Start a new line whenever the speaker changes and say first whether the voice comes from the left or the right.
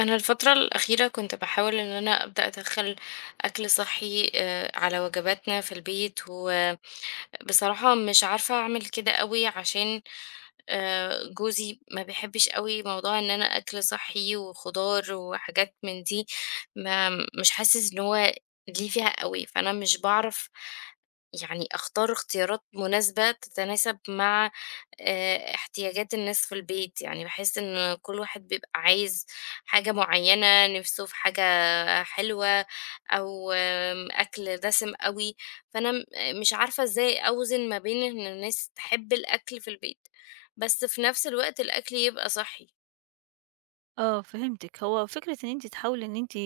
left: أنا الفترة الأخيرة كنت باحاول إن أنا أبدأ أدخّل أكل صحّي على وجباتنا في البيت، و بصراحة مش عارفة أعمل كده أوي عشان جوزي ما بيحبش أوي موضوع إن أنا أكل صحّي وخضار وحاجات من دي، ما مش حاسس إن هو ليه فيها أوي، فأنا مش باعرف يعني أختار اختيارات مناسبة تتناسب مع احتياجات الناس في البيت، يعني باحس إن كل واحد بيبقى عايز حاجة معيّنة، نِفْسه في حاجة حلوة أو أكل دسم أوي، فأنا مش عارفة إزاي أوزن ما بين إن الناس تحب الأكل في البيت، بس في نفس الوقت الأكل يبقى صحّي.
right: آه، فهمتِك. هو فكرة إن أنتِ تحاولي إن أنتِ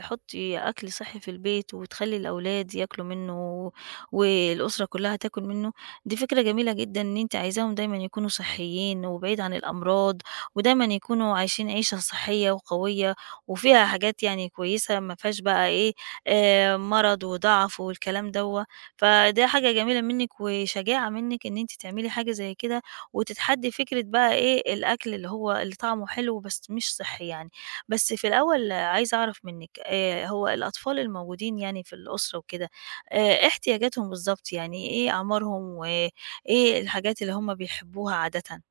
right: تحطّي أكل صحّي في البيت وتخلّي الأولاد ياكلوا منّه والأسرة كُلّها تاكل منّه، دي فكرة جميلة جدًا إن أنتِ عايزاهم دايمًا يكونوا صحّيين وبعيد عن الأمراض، ودايمًا يكونوا عايشين عيشة صحّية وقوية، وفيها حاجات يعني كويسة ما فيهاش بقى إيه، مرض وضَعَف والكلام دوّة، فده حاجة جميلة منِّك وشجاعة منِّك إن أنتِ تعملي حاجة زي كده، وتتحدّي فكرة بقى إيه، الأكل اللي هو اللي طعمه حلو بس مش صحّي يعني. بس في الأول عايزة أعرف منِّك، هو الأطفال الموجودين يعني في الأسرة وكده، احتياجاتهم بالضبط، يعني إيه أعمارهم وإيه الحاجات اللي هم بيحبّوها عادةً؟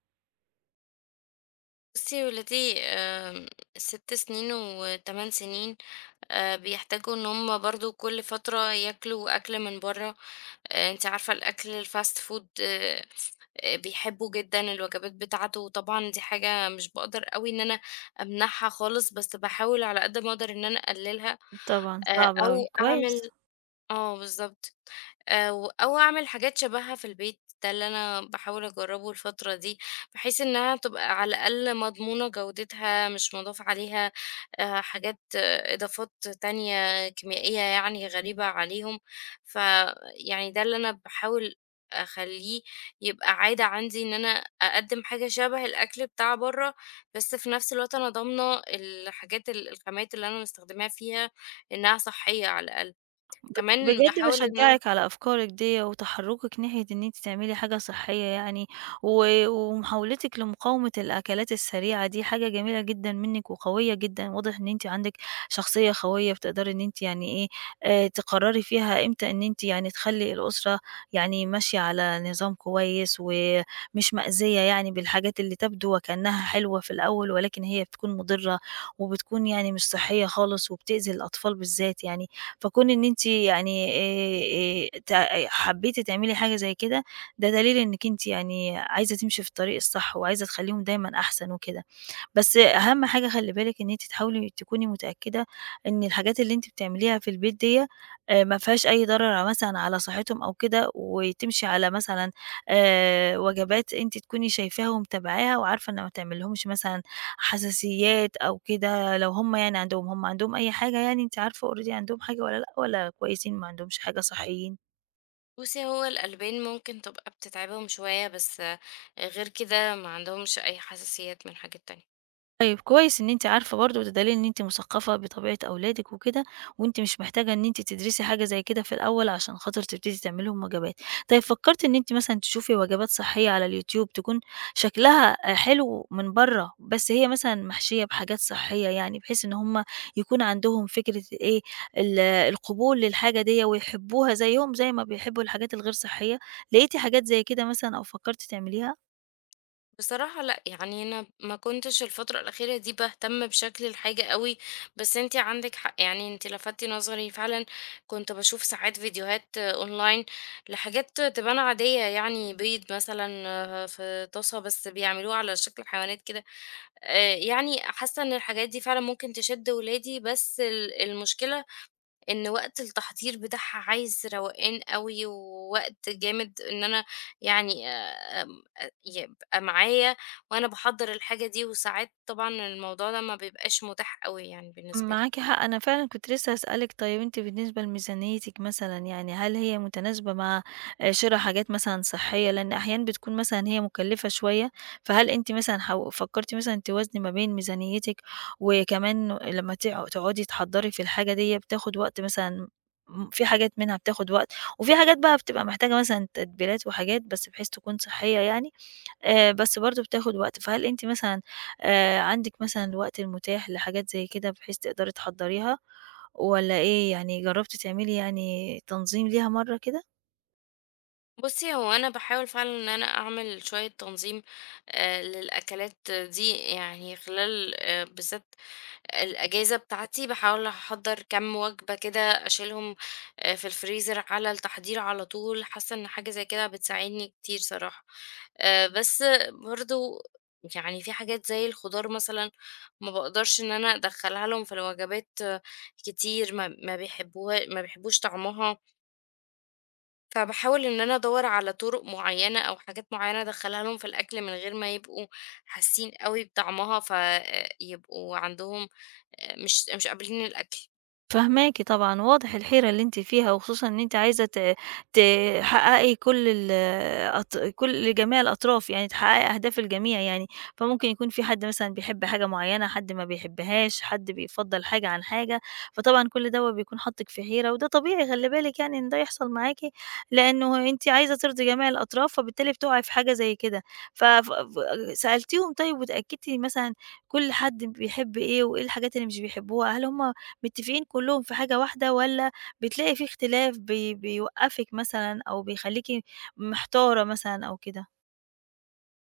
left: بُصّي ولادي 6 سنين و8 سنين. بيحتاجوا إن هم برضه كل فترة ياكلوا أكل من برّه. أنتِ عارفة الأكل الfast food، بيحبوا جدًا الوجبات بتاعته، وطبعًا دي حاجة مش باقدر أوي إن أنا أمنعها خالص، بس باحاول على قد ما أقدر إن أنا أقللها.
right: طبعًا صعب
left: أو
right: أوي،
left: أعمل
right: كويس.
left: آه، بالضبط. أو أعمل حاجات شبهها في البيت، ده اللي أنا باحاول أجرّبه الفترة دي، بحيث إنها تبقى على الأقل مضمونة جودتها، مش مضاف عليها حاجات آه، إضافات تانية كيميائية يعني غريبة عليهم، فيعني ده اللي أنا باحاول أخلّيه يبقى عادة عندي إن أنا أقدّم حاجة شبه الأكل بتاع برّه، بس في نفس الوقت أنا ضامنة الحاجات الخامات اللي أنا مستخدماها فيها إنها صحية على الأقل. كمان
right: بجد
left: باحاول إن
right: باشجّعِك على أفكارِك ديّة، وتحرُّكِك ناحية إن أنتِ تعملي حاجة صحّية يعني، و ومحاولتِك لمقاومة الأكلات السريعة دي حاجة جميلة جدًا منِّك وقوية جدًا. واضح إن أنتِ عندِك شخصية قوية، بتقدري إن أنتِ يعني إيه، تقرّري فيها إمتى إن أنتِ يعني تخلّي الأسرة يعني ماشية على نظام كويس ومش مأذية، يعني بالحاجات اللي تبدو وكأنها حلوة في الأول، ولكن هي بتكون مُضرّة، وبتكون يعني مش صحّية خالص، وبتأذي الأطفال بالذات يعني. فكون إن أنتِ يعني ت حبيتِ تعملي حاجة زي كده، ده دليل إنِّك أنتِ يعني عايزة تمشي في الطريق الصح، وعايزة تخلّيهم دايمًا أحسن وكده. بس أهم حاجة خلّي بالِك إن أنتِ تحاولي تكوني متأكدة إن الحاجات اللي أنتِ بتعمليها في البيت ديّة ما فيهاش أي ضرر مثلًا على صحتهم أو كده، وتمشي على مثلًا وجبات أنتِ تكوني شايفاها ومتابعاها، وعارفة إن ما تعملّهمش مثلًا حساسيات أو كده. لو هُم يعني عندهم أي حاجة، يعني أنتِ عارفة already عندهم حاجة والّا لأ، والّا كويسين ما عندهمش حاجة، صحيين؟
left: بُصّي، هو الألبان ممكن تبقى بتتعبهم شوية، بس غير كده ما عندهمش أي حساسيات من حاجات تانية.
right: طيب كويس إن أنتِ عارفة برضه، وده دليل إن أنتِ مثقفة بطبيعة أولادِك وكده، وأنتِ مش محتاجة إن أنتِ تدرسي حاجة زي كده في الأول عشان خاطر تبتدي تعملي لهم وجبات. طيب فكرتِ إن أنتِ مثلًا تشوفي وجبات صحية على اليوتيوب، تكون شكلها حلو من برّه، بس هي مثلًا محشية بحاجات صحية يعني، بحيث إن هُم يكون عندهم فكرة إيه، القبول للحاجة ديّة، ويحبوها زيّهم زي ما بيحبوا الحاجات الغير صحية. لقيتِ حاجات زي كده مثلًا أو فكرتِ تعمليها؟
left: بصراحة لأ، يعني أنا ما كنتش الفترة الأخيرة دي باهتم بشكل الحاجة أوي، بس أنتِ عندِك حق، يعني أنتِ لفتِ نظري فعلًا، كنت باشوف ساعات فيديوهات أونلاين لحاجات تبان عادية، يعني بيض مثلًا آه، في طاسة، بس بيعملوه على شكل حيوانات كده. يعني حاسة إن الحاجات دي فعلًا ممكن تشد ولادي، بس المشكلة إن وقت التحضير بتاعها عايز روقان أوي، ووقت جامد إن أنا يعني آمم أ يبقى معايا وأنا باحضّر الحاجة دي، وساعات طبعًا الموضوع ده ما بيبقاش متاح أوي يعني بالنسبة لي.
right: معاكِ حق، أنا فعلًا كنت لسه هاسألِك، طيب أنتِ بالنسبة لميزانيتِك مثلًا، يعني هل هي متناسبة مع شِرا حاجات مثلًا صحية؟ لأن أحيانًا بتكون مثلًا هي مكلفة شوية، فهل أنتِ مثلًا فكرتِ مثلًا توازني ما بين ميزانيتِك، وكمان لما تقعدي تحضّري في الحاجة ديّة بتاخد وقت مثلًا، في حاجات منها بتاخد وقت، وفي حاجات بقى بتبقى محتاجة مثلًا تتبيلات وحاجات، بس بحيث تكون صحية يعني؟ بس برضه بتاخد وقت، فهل أنتِ مثلًا عندِك مثلًا الوقت المتاح لحاجات زي كده، بحيث تقدري تحضّريها، والّا إيه، يعني جرّبتِ تعملي يعني تنظيم ليها مرّة كده؟
left: بُصّي، هو أنا باحاول فعلًا إن أنا أعمل شوية تنظيم للأكلات دي، يعني خلال بالذات الأجازة بتاعتي باحاول أحضّر كام وجبة كده أشيلهم في الفريزر على التحضير على طول، حاسة إن حاجة زي كده بتساعدني كتير صراحة. بس برضه يعني في حاجات زي الخضار مثلًا ما باقدرش إن أنا أدخّلها لهم في الوجبات آه، كتير، ما بيحبوها ما بيحبوش طعمها. فباحاول إن أنا أدوّر على طُرق معيّنة أو حاجات معيّنة أدخّلها لهم في الأكل من غير ما يبقوا حاسين أوي بطعمها، فيبقوا عندهم مش قابلين الأكل.
right: فاهماكِ طبعًا، واضح الحيرة اللي أنتِ فيها، وخصوصًا إن أنتِ عايزة تحققي كل ال أط كل جميع الأطراف يعني، تحققي أهداف الجميع يعني، فممكن يكون في حد مثلًا بيحب حاجة معينة، حد ما بيحبهاش، حد بيفضّل حاجة عن حاجة، فطبعًا كل دوّة بيكون حاطِّك في حيرة، وده طبيعي خلّي بالِك يعني إن ده يحصل معاكِ، لأنه أنتِ عايزة ترضي جميع الأطراف، فبالتالي بتُقعي في حاجة زي كده. ف ف سألتيهم طيب، واتأكدتِ مثلًا كل حد بيحب إيه، وإيه الحاجات اللي مش بيحبوها؟ هل هُم متفقين كلّهم في حاجة واحدة، والّا بتلاقي في اختلاف بيوقّفِك مثلًا، أو بيخلّيكِ محتارة مثلًا أو كده؟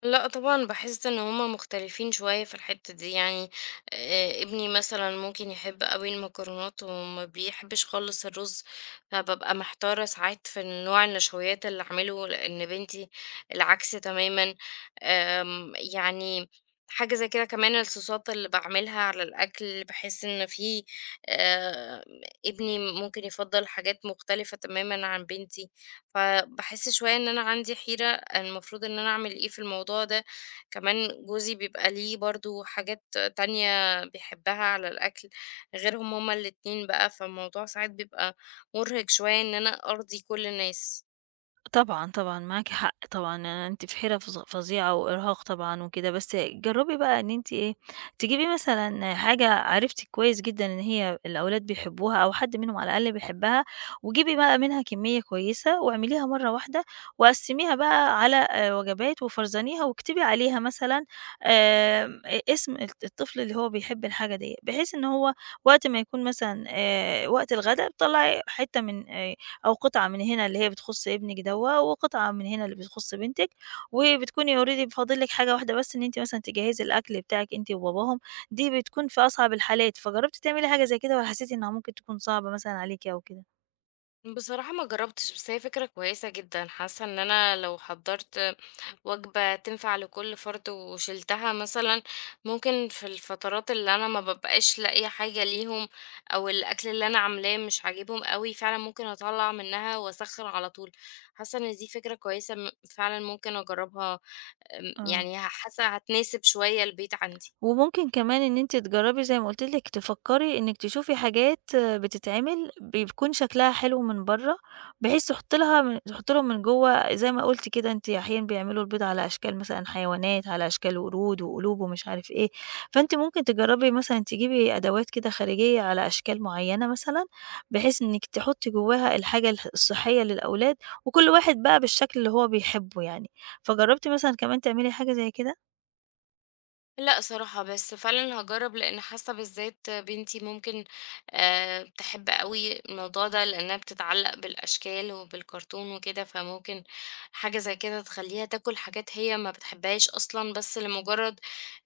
left: لأ طبعًا باحس إن هُم مختلفين شوية في الحتّة دي، يعني ابني مثلًا ممكن يحب أوي المكرونات وما بيحبش خالص الرز، فبابقى محتارة ساعات في نوع النشويات اللي أعمله، لإن بنتي العكس تمامًا. يعني حاجة زي كده، كمان الصوصات اللي باعملها على الأكل باحس إن في آآ ابني ممكن يفضّل حاجات مختلفة تمامًا عن بنتي، فباحس شوية إن أنا عندي حيرة المفروض إن أنا أعمل إيه في الموضوع ده، كمان جوزي بيبقى ليه برضه حاجات تانية بيحبها على الأكل غيرهم هما الاتنين بقى، فالموضوع ساعات بيبقى مُرهق شوية إن أنا أرضي كل الناس.
right: طبعًا، طبعًا، معاكِ حق طبعًا، أنتِ في حيرة فظيعة وإرهاق طبعًا وكده. بس جرّبي بقى إن أنتِ إيه، تجيبي مثلًا حاجة عرفتِ كويس جدًا إن هي الأولاد بيحبوها، أو حد منهم على الأقل بيحبها، وجيبي بقى منها كمية كويسة واعمليها مرّة واحدة، وقسّميها بقى على وجبات، وفرزانيها، واكتبي عليها مثلًا آمم أ اسم الطفل اللي هو بيحب الحاجة ديّة، بحيث إن هو وقت ما يكون مثلًا وقت الغدا، تطلّعي حتّة من أو قطعة من هنا اللي هي بتخُص ابنِك دوّة، وقطعة من هنا اللي بتخُص بنتِك، وبتكوني already فاضل لِك حاجة واحدة بس، إن أنتِ مثلًا تجهّزي الأكل بتاعِك أنتِ وباباهم. دي بتكون في أصعب الحالات، فجرّبتِ تعملي حاجة زي كده، والّا حسّيتِ إنها ممكن تكون صعبة مثلًا عليكِ أو كده؟
left: بصراحة ما جرّبتش، بس هي فكرة كويسة جدًا، حاسة إن أنا لو حضّرت وجبة تنفع لكل فرد وشِلتها مثلًا، ممكن في الفترات اللي أنا ما بابقاش لاقية حاجة ليهم، أو الأكل اللي أنا عاملاه مش عاجبهم أوي، فعلًا ممكن أطلّع منها وأسخّن على طول. حاسة إن دي فكرة كويسة فعلًا ممكن أجرّبها،
right: آه.
left: يعني حاسة هتناسب شوية البيت عندي.
right: وممكن كمان إن أنتِ تجرّبي زي ما قُلت لِك، تفكّري إنِّك تشوفي حاجات بتتعمل بيكون شكلها حلو من برّه، بحيث تحُطّي لهم من جوّه زي ما قُلتِ كده. أنتِ أحيانًا بيعملوا البيض على أشكال مثلًا حيوانات، على أشكال ورود وقلوب ومش عارف إيه، فأنتِ ممكن تجرّبي مثلًا تجيبي أدوات كده خارجية على أشكال معيّنة مثلًا، بحيث إنِّك تحُطّي جوّاها الحاجة الصحّية للأولاد، وكل واحد بقى بالشكل اللي هو بيحبّه يعني. فجرّبتِ مثلًا كمان تعملي حاجة زي كده؟
left: لأ صراحة، بس فعلًا هاجرّب لإن حاسة بالذات بنتي ممكن تحب أوي الموضوع ده، لإنها بتتعلّق بالأشكال وبالكرتون وكده، فممكن حاجة زي كده تخلّيها تاكل حاجات هي ما بتحبهاش أصلًا، بس لمجرّد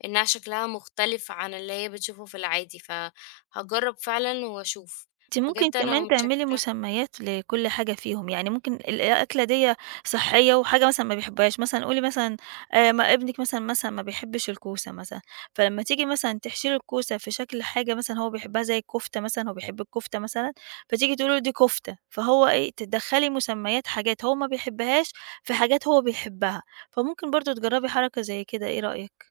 left: إنها شكلها مختلف عن اللي هي بتشوفه في العادي، فهاجرّب فعلًا وأشوف.
right: أنتِ ممكن
left: بجد أنا
right: كمان تعملي
left: متشكرة.
right: مسميات لكل حاجة فيهم، يعني ممكن الأكلة ديّة صحية وحاجة مثلًا ما بيحبهاش، مثلًا قولي مثلًا ما ابنِك مثلًا ما بيحبش الكوسة مثلًا، فلمّا تيجي مثلًا تحشي له الكوسة في شكل حاجة مثلًا هو بيحبها زي الكفتة مثلًا، هو بيحب الكفتة مثلًا، فتيجي تقولي له دي كفتة، فهو إيه، تدخّلي مسميات حاجات هو ما بيحبهاش في حاجات هو بيحبها، فممكن برضه تجرّبي حركة زي كده، إيه رأيك؟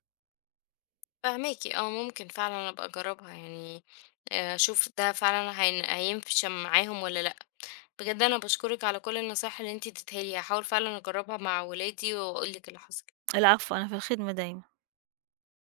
left: فاهماكِ، آه ممكن فعلًا أبقى أجرّبها يعني، أشوف ده فعلًا هينفش معاهم والّا لأ. بجد أنا باشكرِك على كل النصايح اللي أنتِ اديتيها لي، هاحاول فعلًا أجرّبها مع ولادي وأقول لِك اللي حصل.
right: العفو، أنا في الخدمة دايمًا.